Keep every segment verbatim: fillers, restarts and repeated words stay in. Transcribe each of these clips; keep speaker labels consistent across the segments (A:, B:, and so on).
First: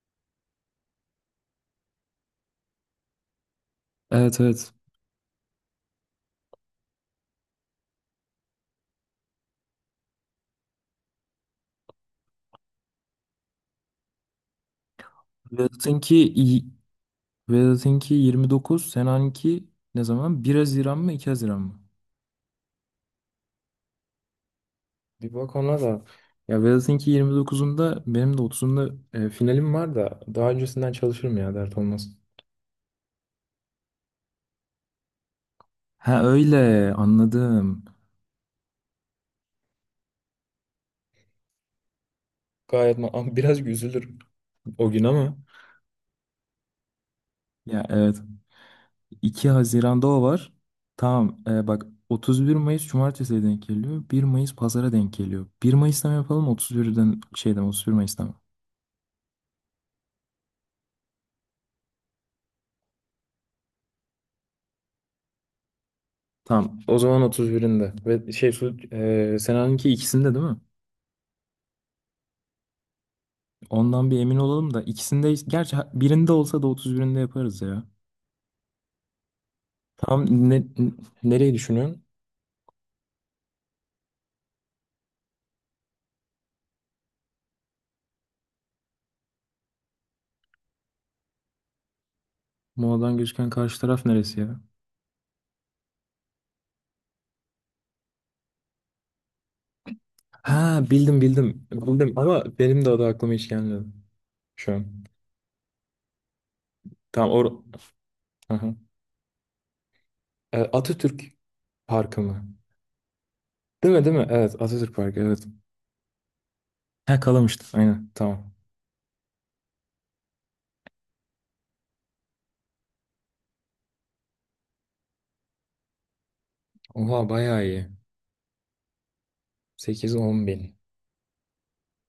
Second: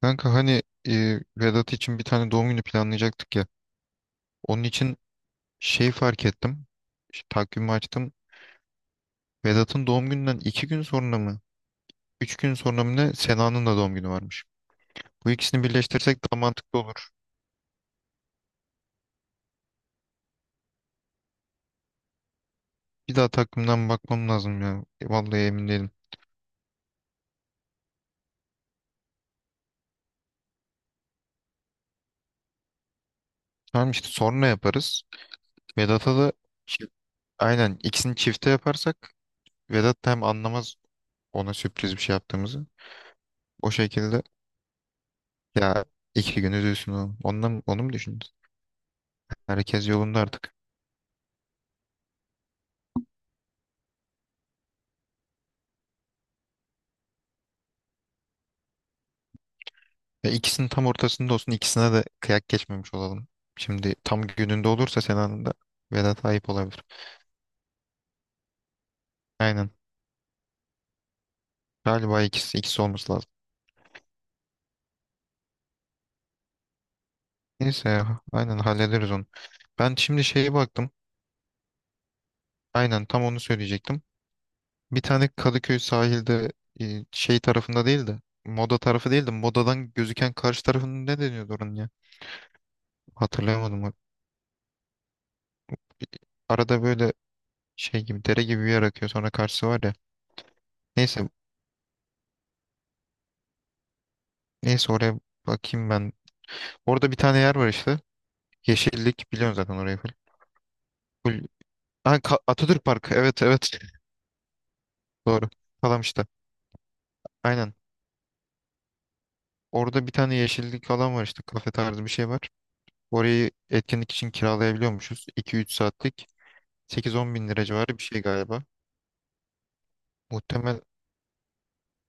A: Kanka hani e, Vedat için bir tane doğum günü planlayacaktık ya.
B: Evet
A: Onun
B: evet.
A: için şey fark ettim. Ş- Takvimi açtım. Vedat'ın doğum gününden iki gün sonra mı? Üç gün sonra mı ne? Sena'nın da doğum günü varmış. Bu ikisini
B: Vedat'ınki
A: birleştirsek daha
B: y-
A: mantıklı olur.
B: Vedat'ınki yirmi dokuz. Senan'ınki ne zaman? Bir Haziran mı iki Haziran mı?
A: Bir daha takvimden bakmam lazım ya. E,
B: Bir
A: Vallahi
B: bak
A: emin
B: ona
A: değilim.
B: da. Ya Vedat'ınki yirmi dokuzunda, benim de otuzunda e, finalim var da daha öncesinden çalışırım ya dert olmaz.
A: Tamam işte sonra yaparız. Vedat'a
B: Ha
A: da çi-
B: öyle
A: aynen
B: anladım.
A: ikisini çifte yaparsak Vedat da hem anlamaz ona sürpriz bir şey yaptığımızı.
B: Gayet ma- ama biraz
A: O
B: üzülür
A: şekilde
B: o gün ama.
A: ya, iki gün üzülsün o. Ondan, onu
B: Ya
A: mu
B: evet.
A: düşündün?
B: iki
A: Herkes
B: Haziran'da
A: yolunda
B: o var.
A: artık.
B: Tamam, e, bak otuz bir Mayıs Cumartesi'ye denk geliyor. Bir Mayıs Pazar'a denk geliyor. Bir Mayıs'tan yapalım otuz bir'den şeyden otuz bir Mayıs'tan.
A: Ya, ikisinin tam ortasında olsun. İkisine de kıyak geçmemiş olalım. Şimdi tam gününde olursa Sena'nın da Vedat ayıp
B: Tamam.
A: olabilir.
B: O zaman otuz birinde. Ve şey su, e,
A: Aynen.
B: Sena'nınki ikisinde değil mi?
A: Galiba ikisi, ikisi olması lazım.
B: Ondan bir emin olalım da ikisinde gerçi ha- birinde olsa da otuz birinde yaparız ya.
A: Neyse ya, aynen hallederiz onu. Ben şimdi
B: Tam
A: şeye
B: ne,
A: baktım.
B: n- nereyi düşünüyorsun?
A: Aynen, tam onu söyleyecektim. Bir tane Kadıköy sahilde, e, şey tarafında değil de, Moda tarafı değil de Moda'dan gözüken karşı tarafının ne deniyordu oranın ya?
B: Moladan gözüken karşı
A: Hatırlayamadım. Bak.
B: taraf neresi ya?
A: Arada böyle şey gibi, dere gibi bir yer akıyor, sonra karşısı var ya.
B: Ha, bildim
A: Neyse
B: bildim. Bildim ama benim de adı aklıma hiç gelmedi. Şu
A: neyse
B: an.
A: oraya bakayım ben. Orada bir
B: Tamam
A: tane
B: or
A: yer var işte.
B: Hı hı.
A: Yeşillik, biliyorsun zaten orayı. Full.
B: E, Atatürk
A: Full- Ha,
B: Parkı
A: Ka-
B: mı?
A: Atatürk Parkı. Evet, evet.
B: Değil mi değil mi? Evet, Atatürk Parkı, evet.
A: Doğru. Kalamış'ta.
B: Ha, Kalamış'tı.
A: Aynen.
B: Aynen, tamam.
A: Orada bir tane yeşillik alan var işte. Kafe tarzı bir şey var. Orayı etkinlik için kiralayabiliyormuşuz. iki üç saatlik. sekiz
B: Oha,
A: on bin
B: bayağı
A: lira
B: iyi.
A: civarı bir şey galiba.
B: sekiz on bin.
A: Muhtemel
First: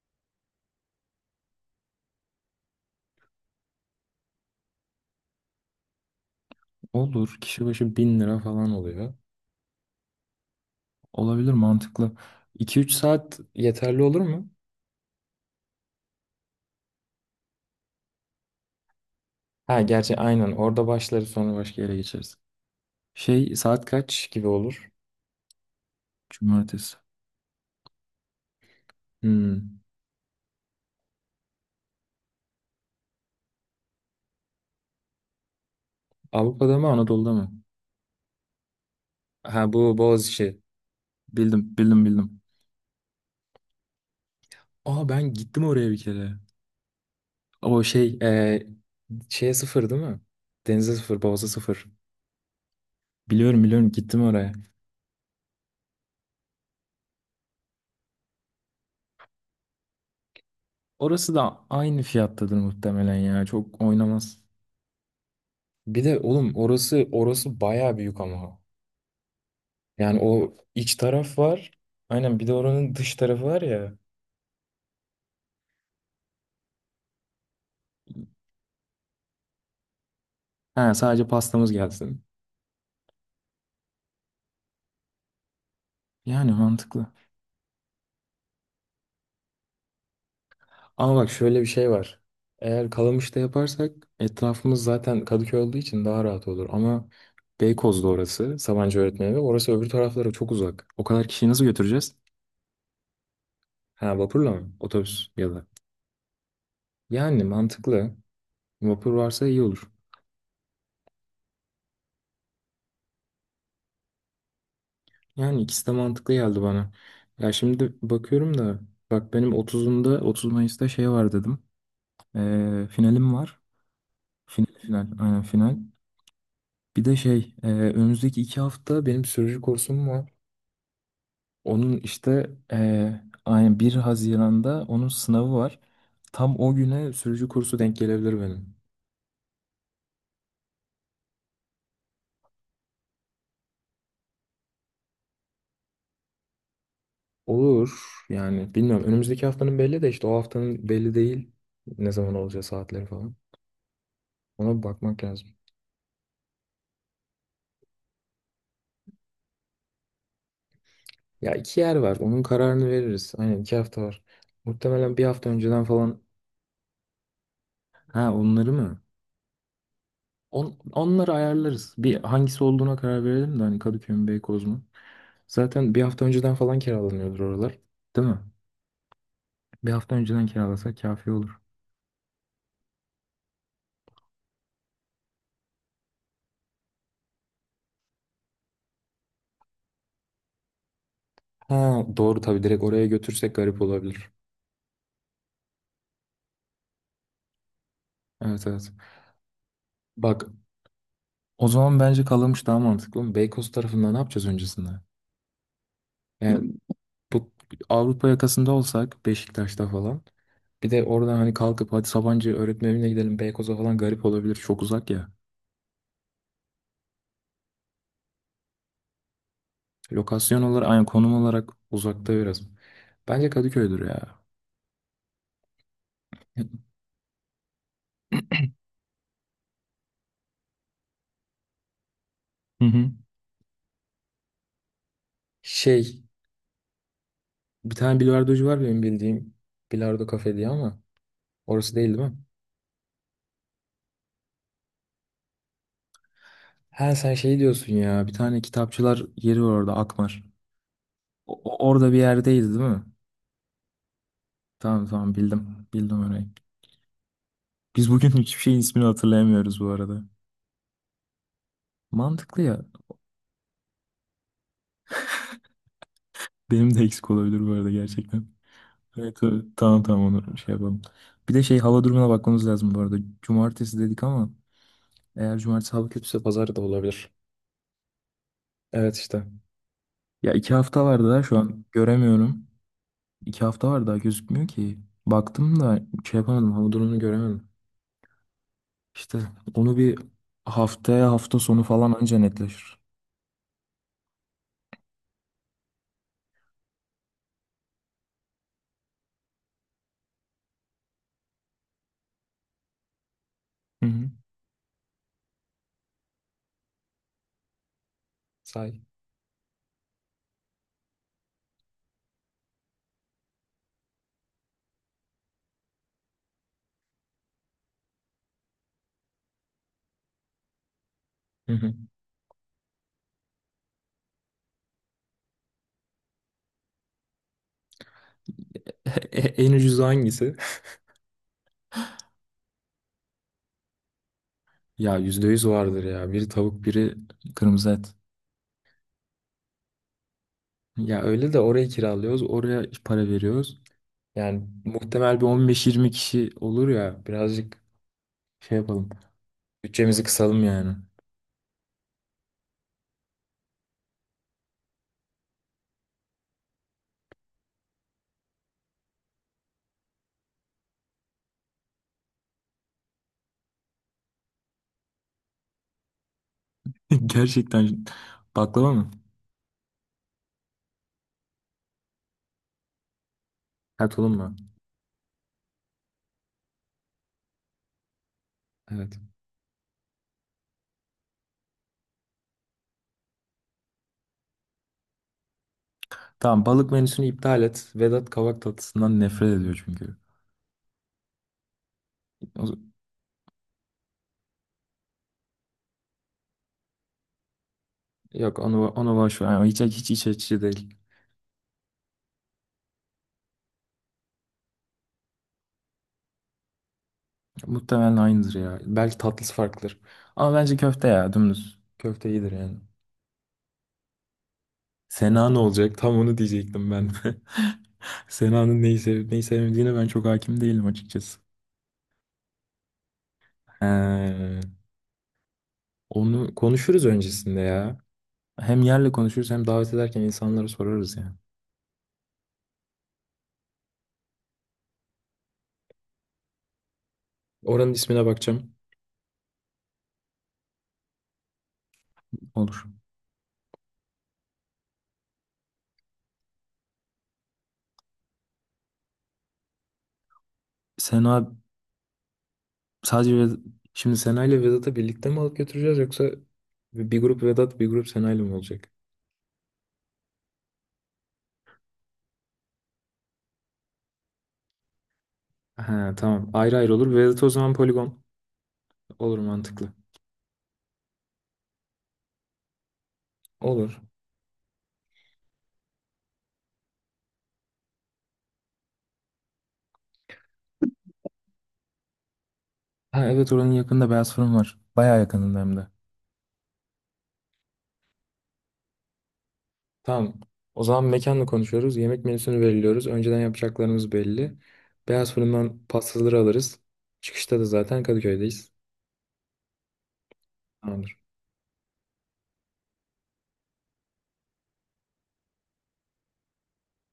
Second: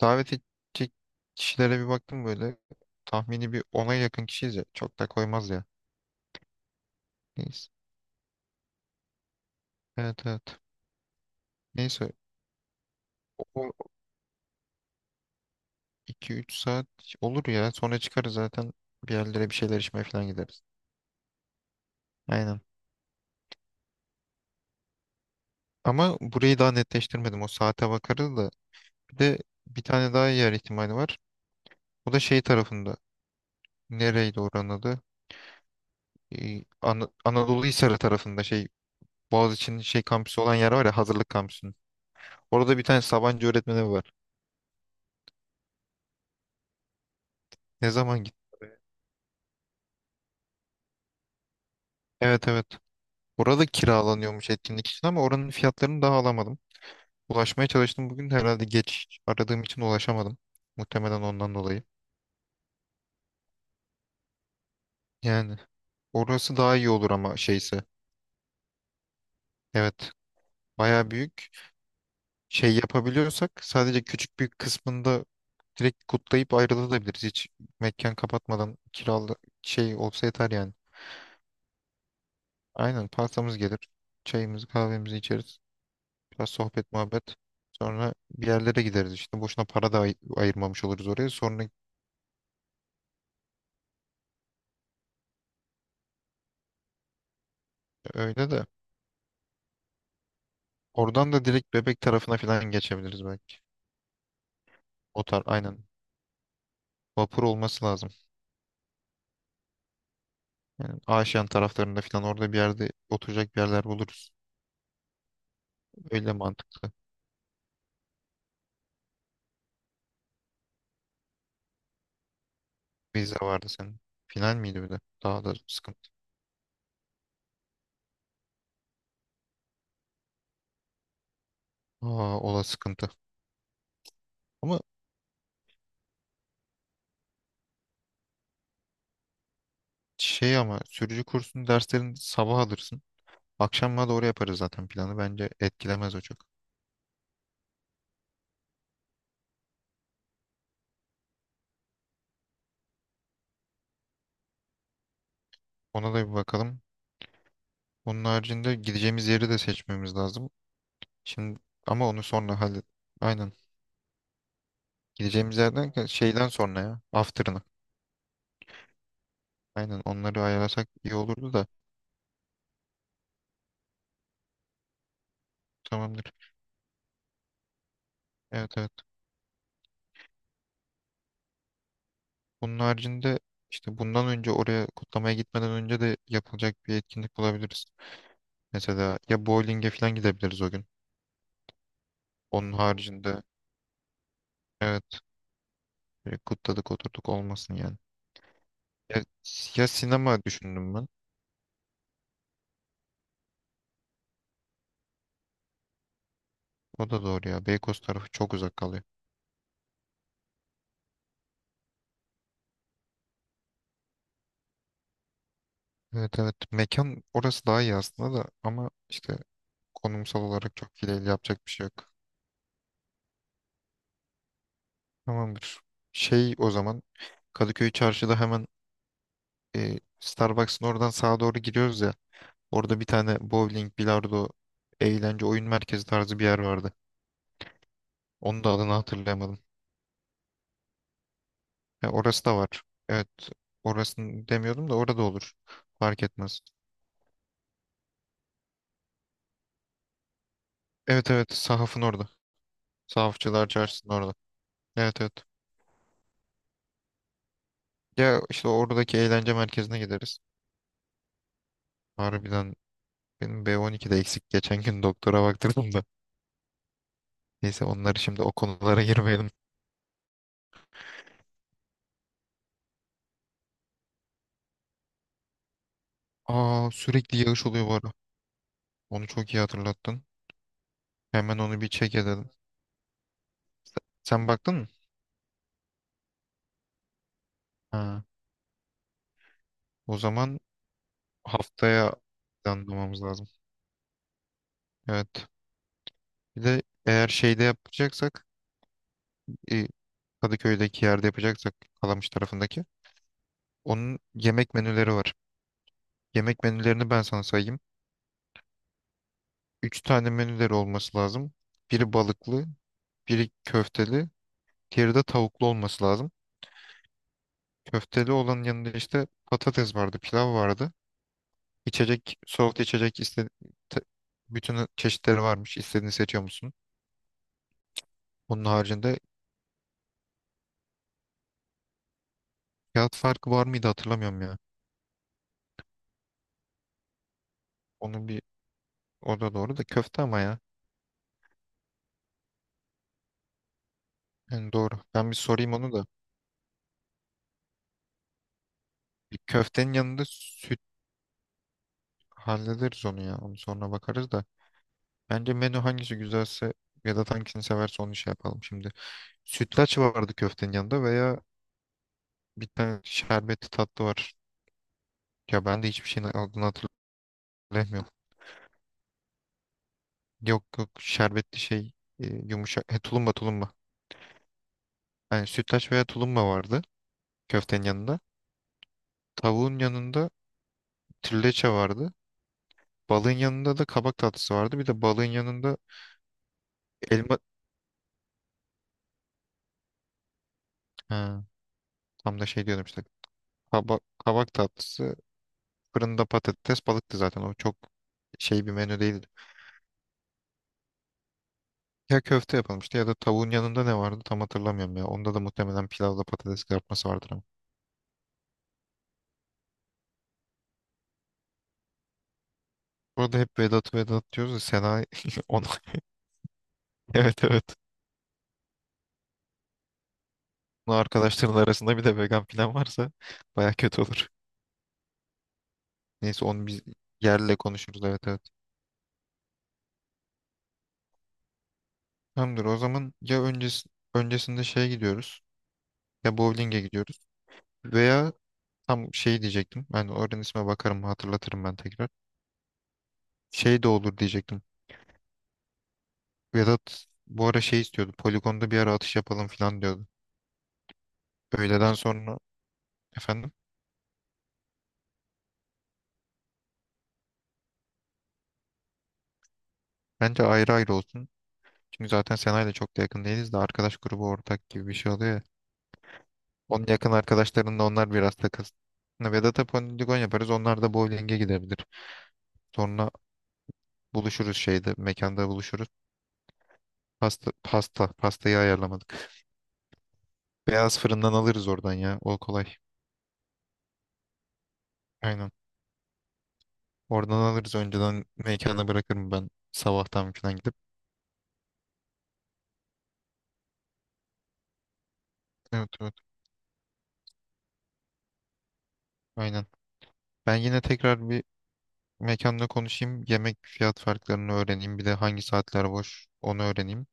A: davet edecek kişilere bir baktım böyle. Tahmini bir ona yakın kişiyiz ya. Çok da koymaz ya.
B: Olur. Kişi
A: Neyse.
B: başı bin lira falan oluyor.
A: Evet, evet.
B: Olabilir, mantıklı.
A: Neyse.
B: İki üç saat
A: O
B: yeterli olur mu?
A: iki üç saat olur ya. Sonra çıkarız zaten. Bir yerlere bir şeyler
B: Ha,
A: içmeye
B: gerçi
A: falan
B: aynen
A: gideriz.
B: orada başlarız sonra başka yere geçeriz.
A: Aynen.
B: Şey, saat kaç gibi olur?
A: Ama burayı daha
B: Cumartesi.
A: netleştirmedim. O saate bakarız da. Bir de
B: Hmm.
A: bir tane daha yer ihtimali var. O da şey tarafında. Nereydi oranın adı? Ee,
B: Avrupa'da mı
A: Ana-
B: Anadolu'da mı?
A: Anadolu Hisarı tarafında şey,
B: Ha,
A: Boğaziçi'nin
B: bu
A: şey kampüsü olan
B: Boğaziçi.
A: yer var ya, hazırlık kampüsünün.
B: Bildim bildim bildim.
A: Orada bir tane Sabancı öğretmeni var.
B: Aa, ben gittim oraya bir kere. O
A: Ne
B: şey
A: zaman gittim
B: e,
A: oraya?
B: şeye sıfır değil mi? Denize sıfır, Boğaz'a sıfır.
A: Evet, evet.
B: Biliyorum
A: Orada
B: biliyorum, gittim
A: kiralanıyormuş
B: oraya.
A: etkinlik için, ama oranın fiyatlarını daha alamadım. Ulaşmaya çalıştım bugün de, herhalde geç aradığım için ulaşamadım. Muhtemelen
B: Orası
A: ondan
B: da
A: dolayı.
B: aynı fiyattadır muhtemelen ya. Çok oynamaz.
A: Yani
B: Bir de oğlum,
A: orası daha iyi
B: orası
A: olur ama
B: orası
A: şeyse.
B: bayağı büyük ama.
A: Evet.
B: Yani o iç
A: Baya
B: taraf
A: büyük.
B: var. Aynen, bir de
A: Şey
B: oranın dış tarafı
A: yapabiliyorsak
B: var ya.
A: sadece küçük bir kısmında direkt kutlayıp ayrılabiliriz. Hiç mekan kapatmadan, kiralı şey olsa yeter yani.
B: Ha, sadece pastamız gelsin.
A: Aynen, pastamız gelir. Çayımızı kahvemizi içeriz. Biraz
B: Yani
A: sohbet
B: mantıklı.
A: muhabbet. Sonra bir yerlere gideriz işte. Boşuna para da ay- ayırmamış oluruz
B: Ama bak,
A: oraya.
B: şöyle
A: Sonra
B: bir şey var. Eğer Kalamış'ta yaparsak etrafımız zaten Kadıköy olduğu için daha rahat olur. Ama Beykoz'da
A: öyle
B: orası
A: de.
B: Sabancı Öğretmen Evi. Orası öbür taraflara çok uzak. O kadar
A: Oradan da
B: kişiyi nasıl
A: direkt Bebek
B: götüreceğiz?
A: tarafına falan geçebiliriz belki.
B: Ha, vapurla mı?
A: O
B: Otobüs
A: tar
B: ya da.
A: aynen. Vapur
B: Yani
A: olması
B: mantıklı.
A: lazım.
B: Vapur varsa iyi olur.
A: Yani Aşiyan taraflarında falan, orada bir yerde oturacak bir yerler buluruz.
B: Yani ikisi de
A: Öyle
B: mantıklı geldi bana.
A: mantıklı.
B: Ya şimdi bakıyorum da bak, benim otuzunda, otuz Mayıs'ta şey var dedim. Ee, finalim
A: Vize
B: var.
A: vardı senin. Final
B: Final,
A: miydi bir de?
B: final. Aynen,
A: Daha da
B: final.
A: sıkıntı.
B: Bir de şey e, önümüzdeki iki hafta benim sürücü kursum var. Onun
A: Aa,
B: işte,
A: o da
B: e,
A: sıkıntı.
B: aynen bir
A: Ama
B: Haziran'da onun sınavı var. Tam o güne sürücü kursu denk gelebilir benim.
A: şey ama sürücü kursunun derslerini sabah alırsın. Akşama doğru yaparız zaten planı. Bence etkilemez o çok.
B: Olur yani, bilmiyorum. Önümüzdeki haftanın belli de işte o haftanın belli değil. Ne zaman olacağı, saatleri falan. Ona bir bakmak lazım.
A: Ona da bir bakalım. Onun haricinde gideceğimiz yeri de seçmemiz lazım.
B: Ya
A: Şimdi
B: iki yer
A: ama
B: var.
A: onu
B: Onun
A: sonra hallet.
B: kararını veririz.
A: Aynen.
B: Aynen, iki hafta var. Muhtemelen bir hafta
A: Gideceğimiz
B: önceden
A: yerden ka-
B: falan.
A: şeyden sonra ya. After'ına.
B: Ha, onları mı?
A: Aynen, onları
B: On,
A: ayarlasak iyi
B: onları
A: olurdu da.
B: ayarlarız. Bir hangisi olduğuna karar verelim de hani Kadıköy mü Beykoz mu? Zaten bir hafta
A: Tamamdır.
B: önceden falan kiralanıyordur oralar. Değil mi?
A: Evet, evet.
B: Bir hafta önceden kiralasak kafi olur.
A: Bunun haricinde, işte bundan önce oraya kutlamaya gitmeden önce de yapılacak bir etkinlik bulabiliriz. Mesela ya bowling'e falan gidebiliriz o gün.
B: Ha, doğru tabii,
A: Onun
B: direkt oraya
A: haricinde,
B: götürsek garip olabilir.
A: evet, böyle kutladık oturduk olmasın yani.
B: Evet evet.
A: Ya, ya sinema
B: Bak,
A: düşündüm ben.
B: o zaman bence Kalamış daha mantıklı. Oğlum, Beykoz tarafında ne yapacağız öncesinde? Yani
A: O da doğru
B: Bu
A: ya. Beykoz
B: Avrupa
A: tarafı çok
B: yakasında
A: uzak kalıyor.
B: olsak Beşiktaş'ta falan. Bir de oradan hani kalkıp hadi Sabancı öğretmen evine gidelim Beykoz'a falan, garip olabilir. Çok uzak ya.
A: Evet, evet, mekan orası daha iyi aslında da, ama işte konumsal
B: Lokasyon
A: olarak
B: olarak,
A: çok
B: aynı
A: iyi değil,
B: konum
A: yapacak
B: olarak
A: bir şey yok.
B: uzakta biraz. Bence Kadıköy'dür ya.
A: Tamamdır. Şey, o zaman Kadıköy Çarşı'da hemen, e, Starbucks'ın oradan sağa doğru giriyoruz ya.
B: Hı
A: Orada bir
B: hı.
A: tane bowling, bilardo, eğlence, oyun merkezi
B: Şey,
A: tarzı bir yer vardı.
B: bir tane
A: Onun
B: bilardocu
A: da
B: var
A: adını
B: benim bildiğim.
A: hatırlayamadım.
B: Bilardo Kafe diye ama orası değil,
A: Ya,
B: değil mi?
A: orası da var. Evet. Orasını demiyordum da, orada olur. Fark etmez.
B: Ha, sen şey diyorsun ya, bir tane kitapçılar yeri var orada, Akmar.
A: Evet, evet.
B: O- o-
A: Sahafın
B: orada bir
A: orada.
B: yerdeydi değil mi?
A: Sahafçılar Çarşısı'nın orada.
B: Tamam
A: Evet, evet.
B: tamam bildim. Bildim orayı. Biz bugün
A: Ya
B: hiçbir
A: işte
B: şeyin ismini
A: oradaki eğlence
B: hatırlayamıyoruz bu
A: merkezine
B: arada.
A: gideriz.
B: Mantıklı
A: Harbiden
B: ya.
A: benim B on iki'de eksik. Geçen gün doktora baktırdım da.
B: Benim de eksik olabilir bu
A: Neyse,
B: arada
A: onları şimdi,
B: gerçekten.
A: o konulara
B: Evet,
A: girmeyelim.
B: evet. Tamam tamam, onu şey yapalım. Bir de şey, hava durumuna bakmamız lazım bu arada. Cumartesi dedik ama eğer cumartesi hava kötüyse pazar da
A: Aa,
B: olabilir.
A: sürekli yağış oluyor bu ara.
B: Evet,
A: Onu
B: işte.
A: çok iyi hatırlattın.
B: Ya iki hafta var daha, şu
A: Hemen onu
B: an
A: bir check edelim.
B: göremiyorum. İki hafta var daha,
A: Sen
B: gözükmüyor
A: baktın mı?
B: ki. Baktım da şey yapamadım, hava durumunu göremedim.
A: Ha.
B: İşte onu bir
A: O zaman
B: haftaya, hafta sonu falan
A: haftaya
B: anca netleşir.
A: planlamamız lazım. Evet. Bir de eğer şeyde yapacaksak, e, Kadıköy'deki yerde yapacaksak, Kalamış tarafındaki.
B: Hı
A: Onun
B: hı.
A: yemek menüleri var. Yemek menülerini ben sana sayayım.
B: Say.
A: Üç tane menüleri olması lazım. Biri balıklı, biri köfteli, diğeri de tavuklu olması lazım. Köfteli olanın yanında işte patates vardı, pilav vardı.
B: Hı hı.
A: İçecek, soğuk içecek iste te- bütün çeşitleri varmış. İstediğini seçiyor musun? Onun haricinde,
B: E- En ucuzu hangisi?
A: fiyat farkı var mıydı hatırlamıyorum ya.
B: Ya yüzde yüz vardır ya. Biri tavuk, biri kırmızı et.
A: Onun bir o da doğru da, köfte ama ya.
B: Ya öyle de orayı kiralıyoruz. Oraya para veriyoruz. Yani
A: Yani doğru. Ben bir
B: muhtemel bir
A: sorayım onu da.
B: on beş yirmi kişi olur ya. Birazcık şey yapalım.
A: Bir köftenin
B: Bütçemizi
A: yanında
B: kısalım
A: süt.
B: yani.
A: Hallederiz onu ya. Onu sonra bakarız da. Bence menü hangisi güzelse, ya da hangisini severse, onu şey yapalım şimdi. Sütlaç vardı köftenin yanında, veya bir tane şerbetli tatlı var. Ya ben de hiçbir şeyin adını
B: Gerçekten,
A: hatırlamıyorum.
B: baklava mı?
A: Yok, yok, şerbetli şey, e, yumuşak. He, tulumba, tulumba.
B: Ha, tulum mu?
A: Yani sütlaç veya tulumba vardı köftenin yanında.
B: Evet.
A: Tavuğun yanında trileçe vardı. Balığın yanında da kabak tatlısı vardı. Bir de balığın yanında
B: Tamam, balık menüsünü
A: elma...
B: iptal et. Vedat kavak tatlısından nefret ediyor çünkü.
A: Ha, tam da şey
B: O-
A: diyordum işte. Kabak, kabak tatlısı. Fırında patates balıktı zaten. O çok
B: Yok,
A: şey bir
B: onu
A: menü
B: onu
A: değildi.
B: boş ver. Yani hiç hiç iç açıcı değil.
A: Ya köfte yapılmıştı, ya da tavuğun yanında ne vardı tam hatırlamıyorum ya. Onda da muhtemelen pilavla patates kızartması vardır ama.
B: Muhtemelen aynıdır ya. Belki tatlısı farklıdır. Ama bence köfte ya, dümdüz. Köfte iyidir yani.
A: Burada hep Vedat'ı Vedat diyoruz da, Sena
B: Sena ne
A: onu.
B: olacak? Tam onu diyecektim ben.
A: Evet, evet.
B: Sena'nın neyi sevip neyi sevmediğine ben çok hakim değilim
A: Bunu
B: açıkçası.
A: arkadaşların arasında bir de vegan falan varsa baya
B: He,
A: kötü olur. Neyse,
B: onu
A: onu biz
B: konuşuruz
A: yerle
B: öncesinde ya.
A: konuşuruz, evet, evet.
B: Hem yerle konuşuruz hem davet ederken insanlara sorarız yani.
A: Tamamdır o zaman. Ya öncesi, öncesinde şeye gidiyoruz, ya bowling'e gidiyoruz,
B: Oranın ismine
A: veya
B: bakacağım.
A: tam şey diyecektim. Ben oranın isme bakarım, hatırlatırım ben tekrar.
B: Olur.
A: Şey de olur diyecektim. Vedat bu ara şey istiyordu. Poligonda bir ara atış yapalım falan diyordu.
B: Sena
A: Öğleden sonra,
B: sadece
A: efendim.
B: Ved- şimdi Sena ile Vedat'ı birlikte mi alıp götüreceğiz yoksa bir grup Vedat bir grup Sena ile mi olacak?
A: Bence ayrı ayrı olsun. Çünkü zaten Sena'yla çok da yakın değiliz de, arkadaş grubu ortak gibi bir şey oluyor ya.
B: Ha, tamam. Ayrı
A: Onun
B: ayrı
A: yakın
B: olur. Vedat o zaman
A: arkadaşlarında, onlar
B: poligon.
A: biraz takılsın. Hani
B: Olur,
A: Vedat'a
B: mantıklı.
A: poligon yaparız. Onlar da bowling'e gidebilir. Sonra
B: Olur.
A: buluşuruz şeyde. Mekanda buluşuruz. Pasta, pasta. Pastayı ayarlamadık. Beyaz fırından alırız oradan ya. O kolay.
B: Ha evet, oranın yakında beyaz fırın var. Bayağı
A: Aynen.
B: yakınında hem de.
A: Oradan alırız. Önceden mekana bırakırım ben. Sabahtan
B: Tamam.
A: falan gidip.
B: O zaman mekanla konuşuyoruz. Yemek menüsünü belirliyoruz. Önceden yapacaklarımız belli. Beyaz fırından
A: Evet, evet.
B: pastaları alırız. Çıkışta da zaten Kadıköy'deyiz.
A: Aynen. Ben yine
B: Tamamdır.
A: tekrar bir mekanla konuşayım, yemek fiyat farklarını öğreneyim, bir de hangi saatler boş onu öğreneyim.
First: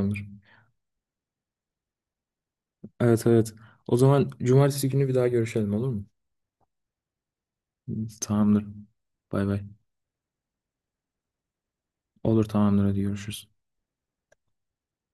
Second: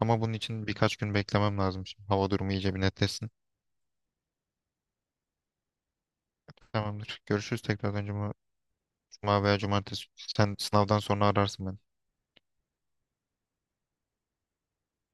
A: Ama bunun için birkaç gün beklemem lazım şimdi. Hava durumu iyice bir
B: Evet
A: netleşsin.
B: evet. O zaman cumartesi günü bir daha görüşelim, olur mu?
A: Tamamdır. Görüşürüz tekrar, önce cuma,
B: Tamamdır.
A: cuma
B: Bay
A: veya
B: bay.
A: cumartesi. Sen sınavdan sonra ararsın beni.
B: Olur tamamdır, hadi görüşürüz.